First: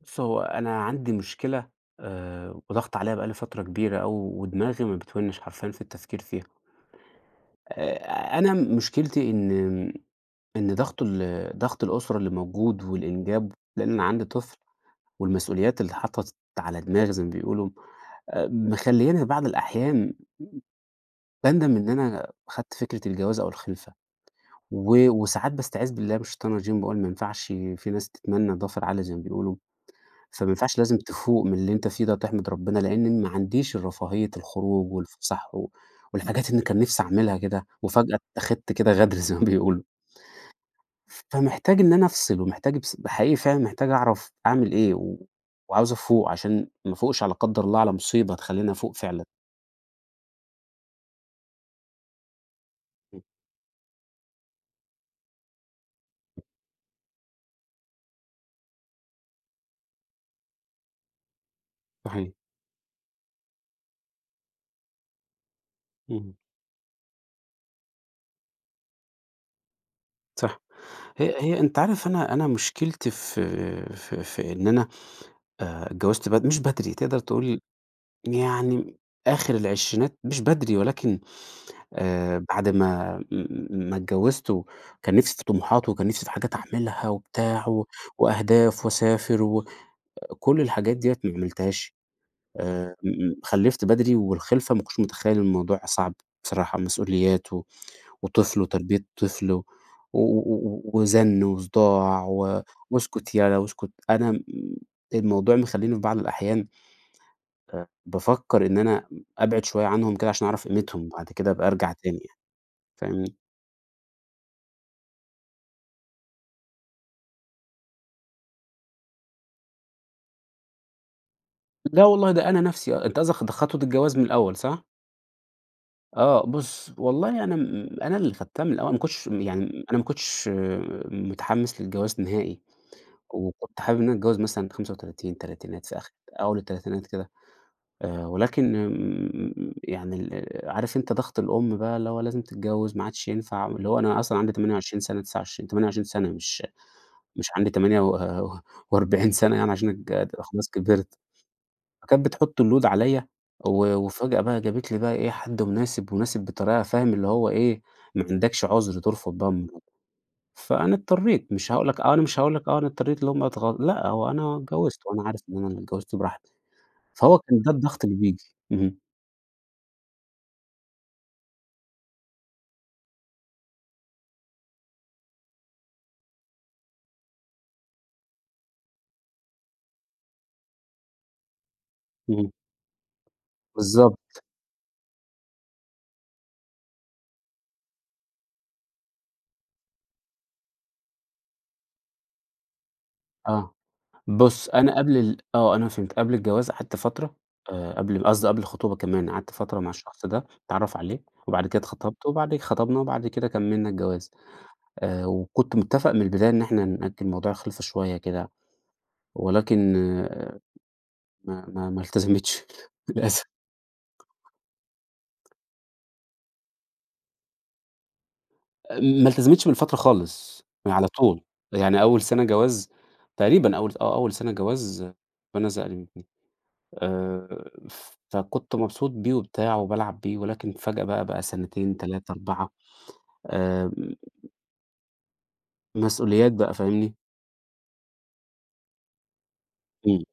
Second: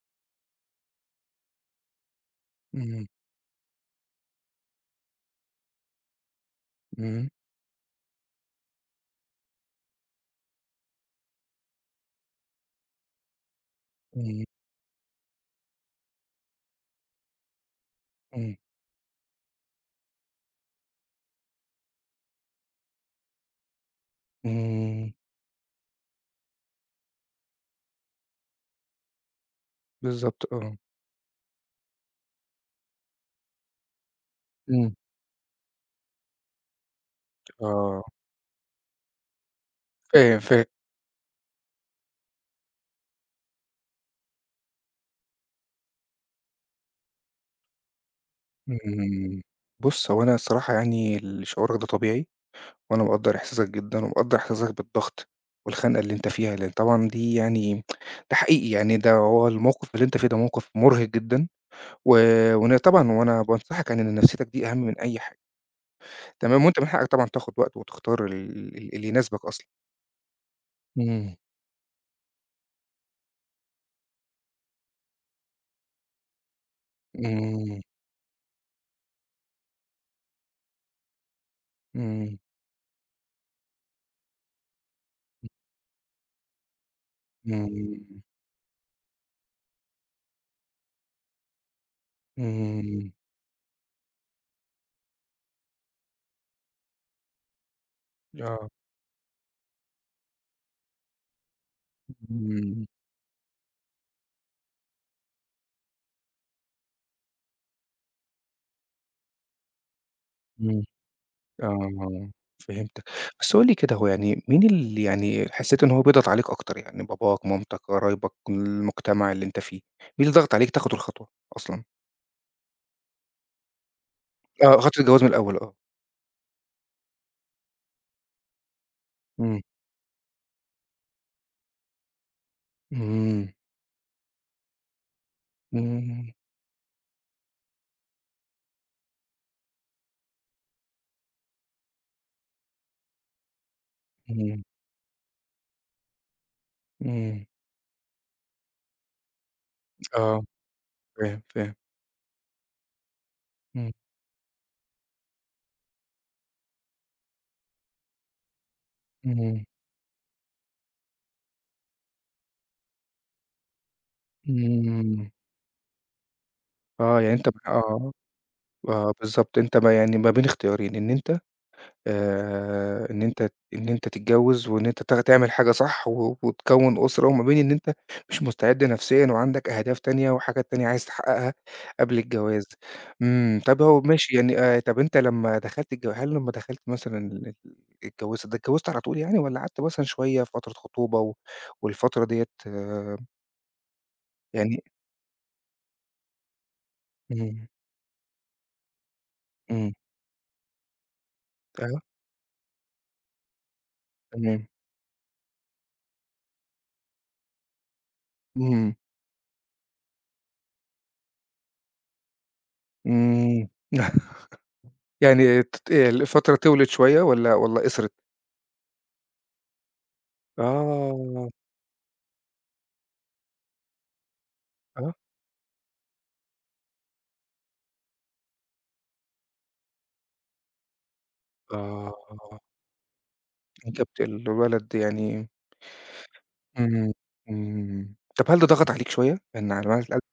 بُص، هو أنا عندي مشكلة وضاغطة إمم. عليّا بقى لي فترة كبيرة أوي ودماغي ما بتونِّش حرفيًا في التفكير فيها. إمم. أنا مشكلتي إن ضغط الأسرة اللي موجود والإنجاب لإن أنا عندي إمم. طفل والمسؤوليات اللي اتحطّت على دماغي زي ما بيقولوا، إمم. مخلّياني في بعض الأحيان باندم إن أنا خدت فكرة الجواز أو الخلفة. إمم. وساعات باستعيذ بالله من الشيطان الرجيم باقول ما ينفعش في ناس تتمنّى ضفر عالي زي ما بيقولوا. بالضبط، فما آه. ينفعش لازم تفوق من اللي أنت فيه ده تحمد ربنا، لإن ما عنديش الرفاهية الخروج إمم. والفسح والحاجات اللي كان نفسي أعملها كده، آه، وفجأة اتّخدت كده غدر زي ما بيقولوا. فاهم، فاهم. فمحتاج إن أنا أفصل، ومحتاج بص حقيقي فعلًا محتاج أعرف أعمل إيه، وعاوز أفوق عشان ما أفوقش لا قدّر الله على مصيبة تخلّيني أفوق فعلًا. إمم. بُص، هو أنا الصراحة يعني شعورك ده طبيعي، وأنا إمم. مقدّر إحساسك جدًا، ومقدّر إحساسك بالضغط والخنقة اللي أنت فيها، لإن طبعًا دي يعني ده حقيقي، يعني ده هو الموقف اللي أنت فيه ده موقف مُرهق جدًا. و صحيح. وأنا طبعًا وأنا بانصحك يعني إن نفسيتك دي أهم من أي حاجة. إمم. تمام، وأنت من حقك طبعًا تاخد وقت وتختار ال ال اللي يناسبك أصلًا. صح. هي إمم. هي أنت عارف أنا مشكلتي في في إن أنا اتجوزت مش بدري، تقدر تقول إمم. يعني آخر العشرينات مش بدري ولكن إمم. بعد ما اتجوّزت وكان نِفْسي في طموحات وكان نِفْسي في حاجات أعملها وبتاع إمم. وأهداف وأسافر وكل الحاجات ديّة ما عملتهاش م إمم. م خلِّفت بدري والخِلفة ما كنتش متخيّل الموضوع صعب بصراحة، مسؤوليات وطفل آه. وتربية طفل و وزَن وصداع إمم. واسكت يالا واسكت، أنا م الموضوع مخلّيني في بعض الأحيان بافكّر إن أنا أبعد شوية عنهم كده عشان أعرف إمم. قيمتهم، بعد كده أبقى أرجع تاني آه، يعني، فهمتك. فاهمني؟ بس قُل لي كده، هو يعني مين اللي يعني حسّيت إن هو بيضغط عليك أكتر؟ يعني باباك، مامتك، قرايبك، المجتمع اللي أنت فيه؟ مين اللي ضغط عليك تاخد الخطوة أصلًا؟ لا والله ده أنا نَفْسي آه، أنت قصدك خطوة الجواز من الأول آه، صح؟ خطوة الجواز من الأول، آه. آه، بُص والله أنا اللي خدتها من الأول، ما كنتش إمم. يعني أنا ما كنتش آه، متحمّس للجواز نهائي، إمم. وكنت حابب إن أنا أتجوّز مثلًا 35، تلاتينات في إمم. أول التلاتينات كده. ولكن يعني عارف أنت ضغط الأم بقى اللي هو لازم تتجوّز، ما عادش ينفع اللي هو أنا أصلًا عندي إمم. 28 سَنة، 29 28 سَنة إمم. مش عندي تمانية و و40 سَنة يعني عشان أتج أبقى آه، خلاص كبرت. فاهم، فاهم. فكانت بتحُط اللود عليّا إمم. وفجأة بقى جابت لي بقى إيه، حد مناسب، مناسب بطريقة فاهم اللي هو إيه، ما عندكش عُذر ترفض بقى إمم. المرا فأنا اضطريت، مش هاقول لك آه، أنا مش هاقول لك آه، أنا اضطريت اللي هم اتغ لأ، هو أنا اتجوّزت وأنا إمم. عارف إن أنا اللي اتجوّزت براحتي. آه، يعني فهو أنت ب كان ده الضغط آه، اللي بييجي. اهم. آه بالضبط. أنت ما يعني ما بين اختيارين، إن أنت إن أنت إن أنت تتجوّز وإن أنت تعمل حاجة صح وتكوّن أسرة، وما بين إن أنت مش مستعد نفسيًا وعندك أهداف تانية وحاجات تانية عايز تحققها قبل اهم. الجواز. إمم. طَب هو ماشي بالضبط، يعني، طَب أنت لمّا دخلت الج هل لمّا دخلت مثلًا اتجوّزت ده اتجوّزت على طول يعني، والّا قعدت مثلًا شوية في فترة خطوبة والفترة ديّة آه. بُص، يعني. أنا فهمت، قبل الجواز قعدت فترة إمم. قبل قبل الخطوبة كمان قعدت فترة مع إمم. الشخص ده، اتعرّف عليه وبعد كده أيوه. اتخطبت وبعد كده خطبنا وبعد كده كمّلنا الجواز. تمام. وكنت متّفق من البداية إن إحنا نأجّل موضوع الخلفة شوية كده، إمم. ولكن آه ما ما ما التزمتش للأسف. إمم. يعني ت ت الفترة طوِلت شوية والّا والّا قصرت؟ ما التزمتش من فترة خالص، على طول. آه. يعني أول سَنة جواز تقريبًا أول سَنة جواز آه. ربنا زقني آآ، فكنت مبسوط بيه وبتاع وبالعب بيه، ولكن فجأة بقى سنتين، 3، آه، 4 آآ، أنت بت الولد يعني. مسؤوليات بقى إمم. فاهمني؟ إمم. طب هل ده ضغط عليك شوية؟ إن على مَعرِفة الأب، إمم،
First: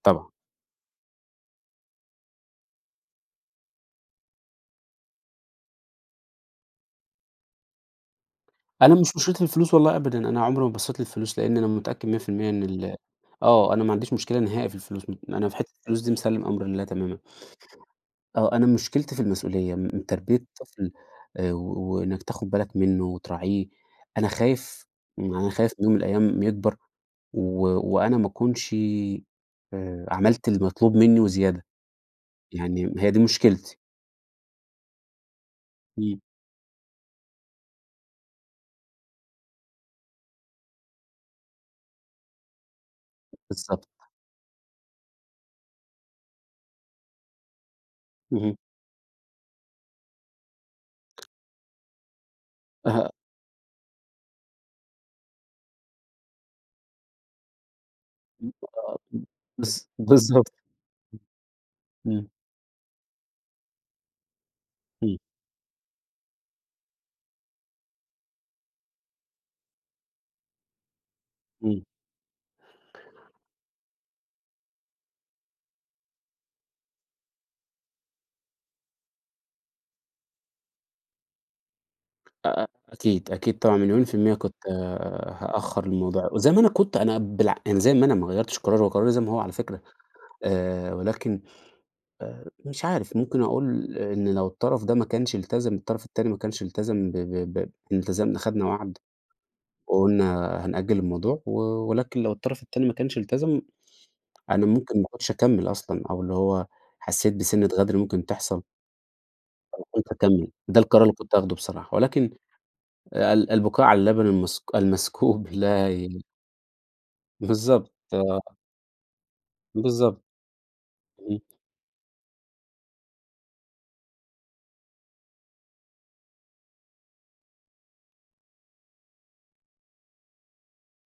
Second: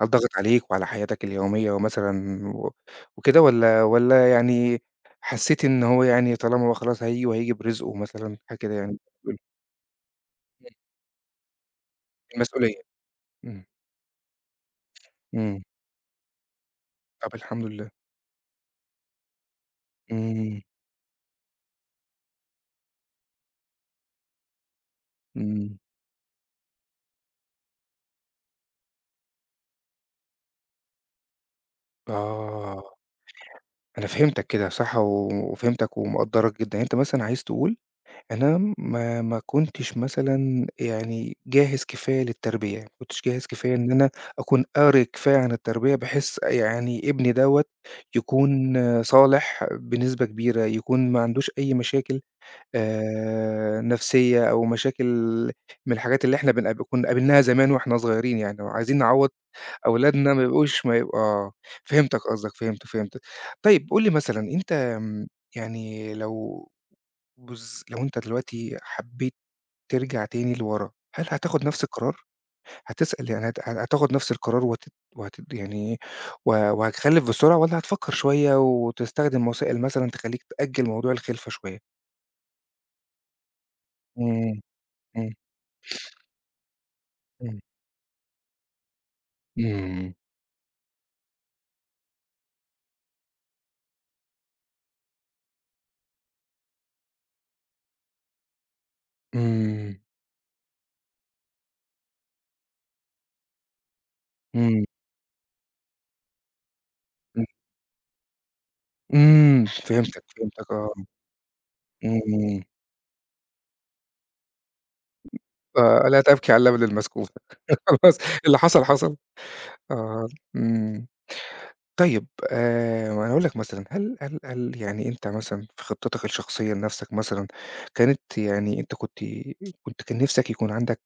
هل ضغط طبعًا. عليك وعلى حياتك اليومية ومثلًا وكده، والّا والّا يعني حسّيت إن هو يعني طالما هو خلاص هييجي وهييجي برزقه مثلًا، حاجة كده أنا يعني. مش إمم. مشكلتي الفلوس والله أبدًا، أنا عمري ما بصّيت للفلوس، لإن أنا متأكد 100% إن المسؤولية. إمم. آه، أنا ما عنديش مشكلة نهائي في الفلوس، أنا في إمم. حتّة الفلوس دي مسلِّم أمر لله تمامًا. طب الحمد لله. آه، أنا مشكلتي في المسؤولية، تربية إمم. طفل وإنّك تاخد بالك منّه وتراعيه، أنا خايف يعني أنا خايف إمم. إن يوم من الأيام يكبر و وأنا ما أكونش عملت المطلوب منّي وزيادة، آه، يعني هي دي مشكلتي. أنا فهمتك كده صح وفهمتك إمم، ومقدّرك جدًا. يعني أنت مثلًا عايز تقول أنا ما كنتش مثلًا يعني جاهز كفاية للتربية، ما كنتش جاهز كفاية بالضبط. إن أنا أكون قاري كفاية عن التربية، بحيث يعني ابني دوّة اهم. يكون صالح بنسبة كبيرة، يكون ما عندوش أي مشاكل آه، نفسية أو مشاكل من الحاجات اللي إحنا بنقاب كنا قابلناها زمان وإحنا صغيرين يعني، وعايزين نعوّض بالض أولادنا ما بالضبط. يبقوش ما يبقوا آه. فهمتك إمم، قصدك، فهمت، فهمت. طيب قُل لي مثلًا، أنت إمم، يعني لو بالض لو أنت دلوقتي حبّيت ترجع تاني لورا، هل هتاخد إمم. نفس القرار؟ هتسأل يعني هت هتاخد نفس القرار وهت يعني وهتخلِّف بسرعة، والّا هتفكّر شوية وتستخدم وسائل مثلًا تخلّيك تأجّل موضوع الخِلفة شوية؟ أ أ أكيد، أكيد طبعًا مليون في المِيّة كنت إمم. آه، إمم. هأخّر الموضوع، وزي ما أنا كنت أنا بالع إمم. يعني زي ما أنا ما غيّرتش قراري، هو قراري زي ما هو على فكرة، إمم. ولكن مش عارف ممكن أقول إن لو الطرف ده ما كانش التزم الطرف التاني ما كانش التزم ب ب ب إحنا التزمنا خدنا وعد إمم. وقُلنا هنأجّل الموضوع ولكن لو الطرف التاني ما كانش التزم، أنا إمم. ممكن ما كنتش أكمّل أصلًا، أو اللي هو حسّيت إمم. بسِنّة غدر ممكن تحصل إمم. فكنت فهمتك، هاكمّل، فهمتك، ده آه. القرار اللي كنت هاخده بصراحة، ولكن إمم. البكاء على اللبن المسكوب لا آه، لا ي تبكي على اللبن المسكوب. بالضبط، خلاص، آه، اللي حصل، حصل. بالضبط، آه. إمم. إمم، طيب، ما أنا هاقول لك مثلًا، هل يعني أنت مثلًا في خطتك الشخصية لنفسك مثلًا، كانت يعني أنت كنت كنت كان نِفْسك يكون عندك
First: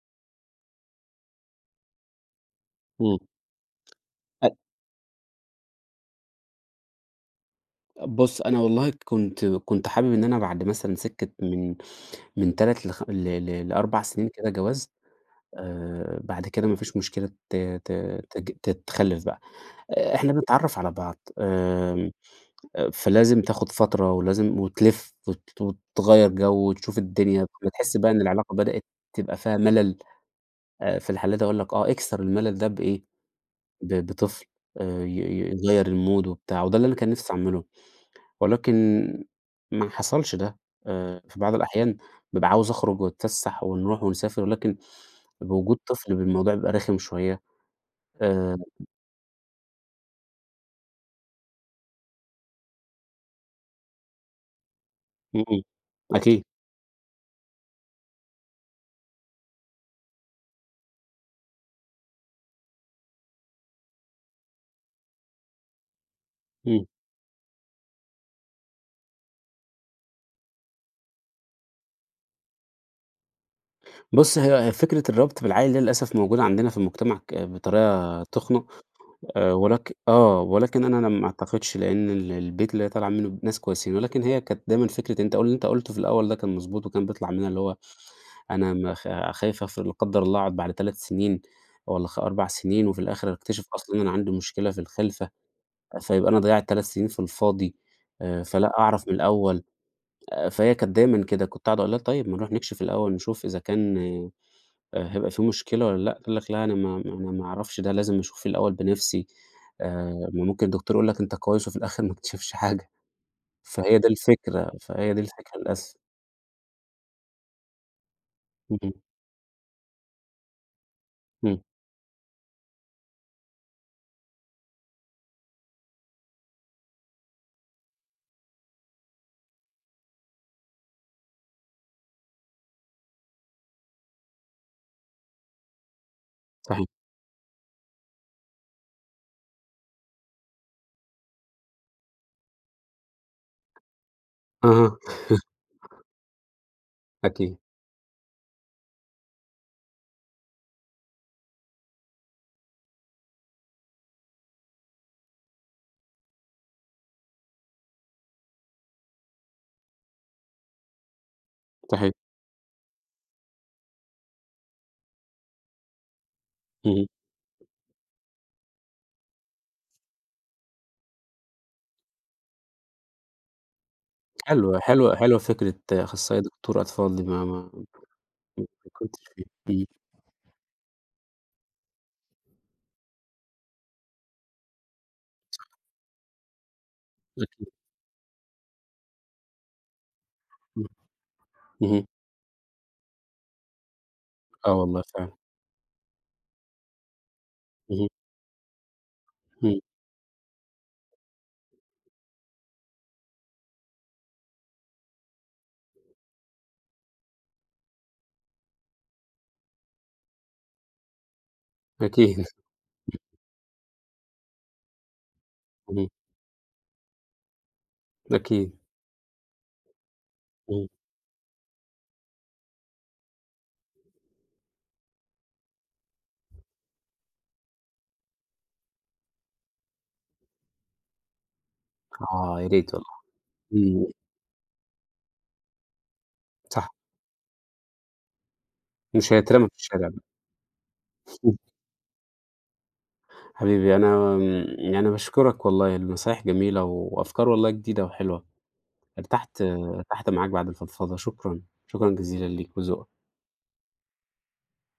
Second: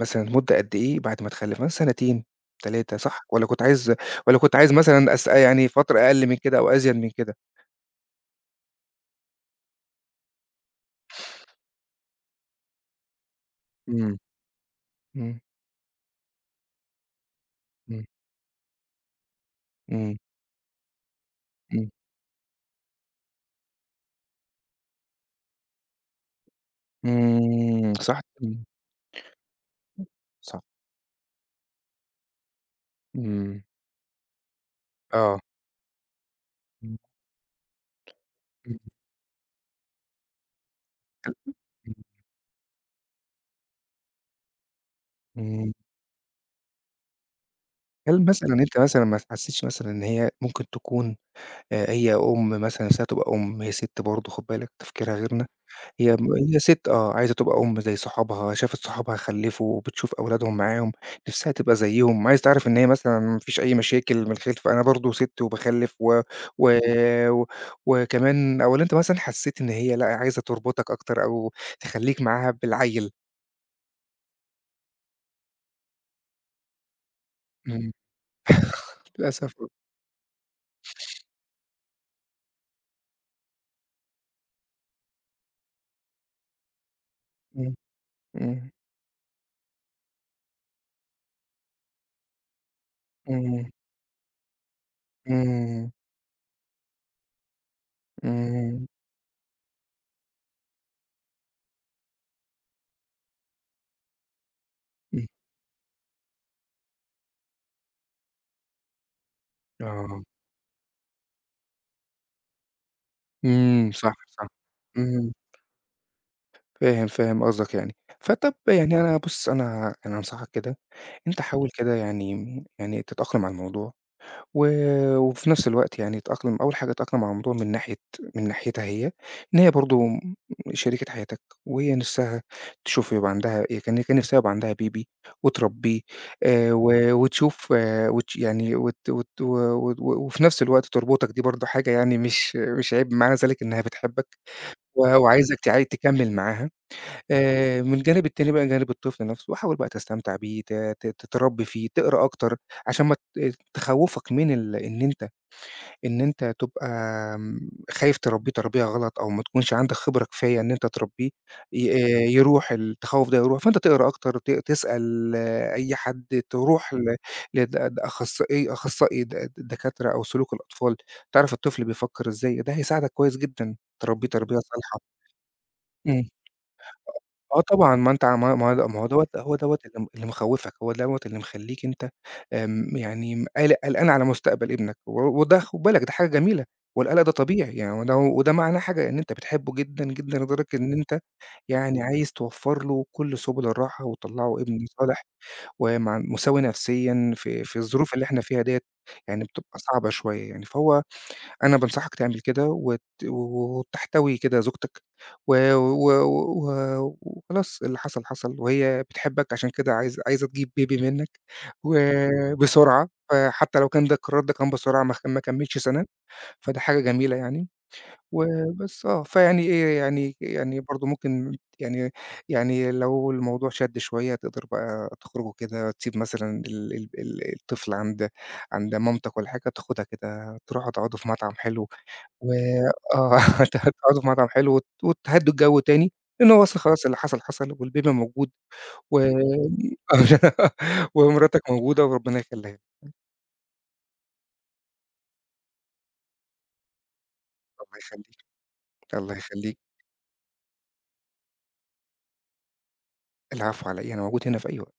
مثلًا مدة قد إيه بعد ما تخلِّف، مثلًا سنتين، 3، إمم، صح؟ والّا كنت عايز والّا أ كنت عايز مثلًا أس يعني فترة أقل من كده أو أزيد من كده؟ بُص أنا والله كنت حابب إن أنا بعد مثلًا سِكّة من 3 لخ ل ل ل4 إمم. سنين كده جواز، إمم. بعد كده ما فيش مشكلة ت ت إمم. تج تتخلّف بقى. إمم. إحنا بنتعرّف على بعض، إمم. فلازم تاخُد فترة ولازم وتلِف وتغيّر جو وتشوف الدنيا، لمّا إمم. تحس بقى صح. إن العلاقة إمم. بدأت تبقى فيها مَلَل، صح. في الحالة دي أقول لك آه، اكسر المَلَل ده بإيه، إمم. بطفل ي آه. ي يغيّر الmood وبتاع وده اللي أنا إمم. كان نِفْسي أعمله، ولكن إمم. ما حصلش ده، في بعض الأحيان إمم. بابقى عاوز أخرُج وأتفسّح ونروح ونسافر ولكن إمم. بوجود طفل الموضوع بيبقى رخم شوية، هل مثلًا آآ أنت مثلًا ما تحسّيتش مثلًا إن هي ممكن تكون هي أم مثلًا نفسها تبقى أم؟ هي ست برضه، خُد بالك تفكيرها غيرنا، إمم، هي م إمم. أكيد، هي ست، آه، عايزة تبقى أم زي صحابها، شافت صحابها خلّفوا وبتشوف أولادهم معاهم، نفسها تبقى زيّهم، عايزة تعرف إن هي مثلًا ما فيش أي مشاكل من الخِلفة، أنا برضه ست وباخلّف و إمم. و... وكمان، أو اللي أنت مثلًا حسّيت إن هي لأ، عايزة تربطك أكتر أو تخلّيك معاها بالعيّل. بُص، هي فكرة الربط بالعائل دي للأسف موجودة عندنا في المجتمع آه، إمم. بطريقة تُخنَق للأسف. ولك آه، ولكن أنا ما أعتقدش لإن البيت اللي هي طالعة منه ناس كويسين، ولكن هي كانت دايمًا فكرة أنت قُل اللي أنت قُلته في الأول ده كان مضبوط وكان بيطلع منها اللي إمم. هو إمم. أنا ما خ خايف أفرض لا قدّر الله أقعد بعد 3 سنين والّا 4 سنين وفي الآخر أكتشف إمم. أصلًا أنا عندي مشكلة في الخلفة، إمم. فيبقى أنا ضيّعت 3 سنين في الفاضي فلأ إمم. أعرف من الأول فهي كانت دايمًا كده، كنت أقعد أقول لها: "طيب ما نروح نكشف الأول نشوف إذا كان" إمم. هيبقى في مشكلة والّا لأ؟ قال لك: "لأ أنا ما ما أنا ما أعرفش ده لازم أشوف الأول بنفسي." آه. ما ممكن الدكتور يقول لك أنت كويس وفي الآخر ما اكتشفش حاجة، إمم. فهي دي صح، صح. الفكرة، فهي دي إمم. الفكرة للأسف. فاهم، فاهم قصدك يعني. فطَب اهم، يعني أنا بُص، أنا أنصحك كده. أنت إمم. إمم، حاول كده يعني م يعني تتأقلم على الموضوع، و وفي نفس الوقت يعني تتأقلم، أول حاجة تتأقلم على الموضوع من ناحية من ناحيتها هي، إن هي برضه م شريكة حياتك، وهي نِفْسها تشوف يبقى عندها، هي كان كان نِفْسها يبقى عندها بيبي وتربّيه، صحيح. و وتشوف وتش يعني وت وت و و وفي نفس الوقت تربطك، دي برضه حاجة يعني مش مش عيب، معنى ذلك إنها بتحبّك أها، وعايزك تعي تكمّل معاها. أكيد، من الجانب التاني بقى، جانب الطفل نَفْسه، حاول بقى تستمتع بيه، ت ت تتربّي فيه، تقرا أكتر عشان ما ت آه، تخوّفك من إن أنت إن أنت تبقى خايف تربّيه تربية غلط أو ما تكونش عندك خبرة كفاية إن أنت تربّيه ي صحيح، يروح التخوّف ده يروح، فأنت تقرا أكتر، تسأل، آه، أي حد، تروح اهم. ل لد أخصائي، أخصائي د د دكاترة أو سلوك الأطفال، تعرف الطفل بيفكّر إزاي، ده هيساعدك كويس جدًا تربّيه تربية حلوة، حلوة صالحة. حلوة فكرة إمم. أخصائي دكتور أطفال دي ما آه ما ما طبعًا، ما أنت ما ما هو ما هو فكرتش دوّة فيها. هو دوّة إمم، اللي م اللي مخوّفك، هو دوّة اللي مخلّيك أنت يعني قال قلقان على مستقبل ابنك، وده خُد بالك ده حاجة جميلة، والقلق ده أكيد، طبيعي يعني، وده معناه حاجة، إن أنت بتحبه جدًا، جدًا، لدرجة إمم، إن أنت يعني اهم. عايز توفّر له كل سُبل الراحة وتطلّعه آه ابن والله صالح فعلًا، ومع مساوي نفسيًا في في اهم، الظروف اللي إحنا فيها ديّة، يعني بتبقى إمم، صعبة شوية يعني، فهو أنا بانصحك تعمل كده وت و وتحتوي كده زوجتك وخلاص، و و و و- وخلاص اللي حصل حصل، وهي بتحبك عشان كده عايزة عايزة تجيب baby منّك أكيد، وبسرعة، فحتى لو كان ده القرار ده كان بسرعة ما خ ما كمّلش سَنة، اهم، فده حاجة جميلة يعني. أكيد، وبس، آه، فيعني إيه، يعني يعني إمم. برضه ممكن يعني يعني لو الموضوع شَد شوية، تقدر بقى تخرجوا كده، تسيب مثلًا ال ال ال الطفل عند عند مامتك والّا حاجة، تاخدها كده تروحوا تقعدوا في مطعم حلو و آه، يا ريت والله. آه، إمم، تقعدوا في مطعم حلو وتهدّوا الجو تاني، لإن هو أصلًا صح، خلاص اللي حصل حصل والبيبي موجود و مش هيترمى في الشارع ومراتك موجودة وربنا يخلّيها لك، حبيبي أنا آمم، يعني باشكرك والله، النصايح جميلة وأفكار والله الله جديدة يخلّيك، وحلوة، الله ارتحت يخلّيك، ارتحت معاك بعد الفضفضة، شكرًا، شكرًا جزيلًا ليك وذوقك. العفو على إيه، أنا موجود هنا في أي وقت.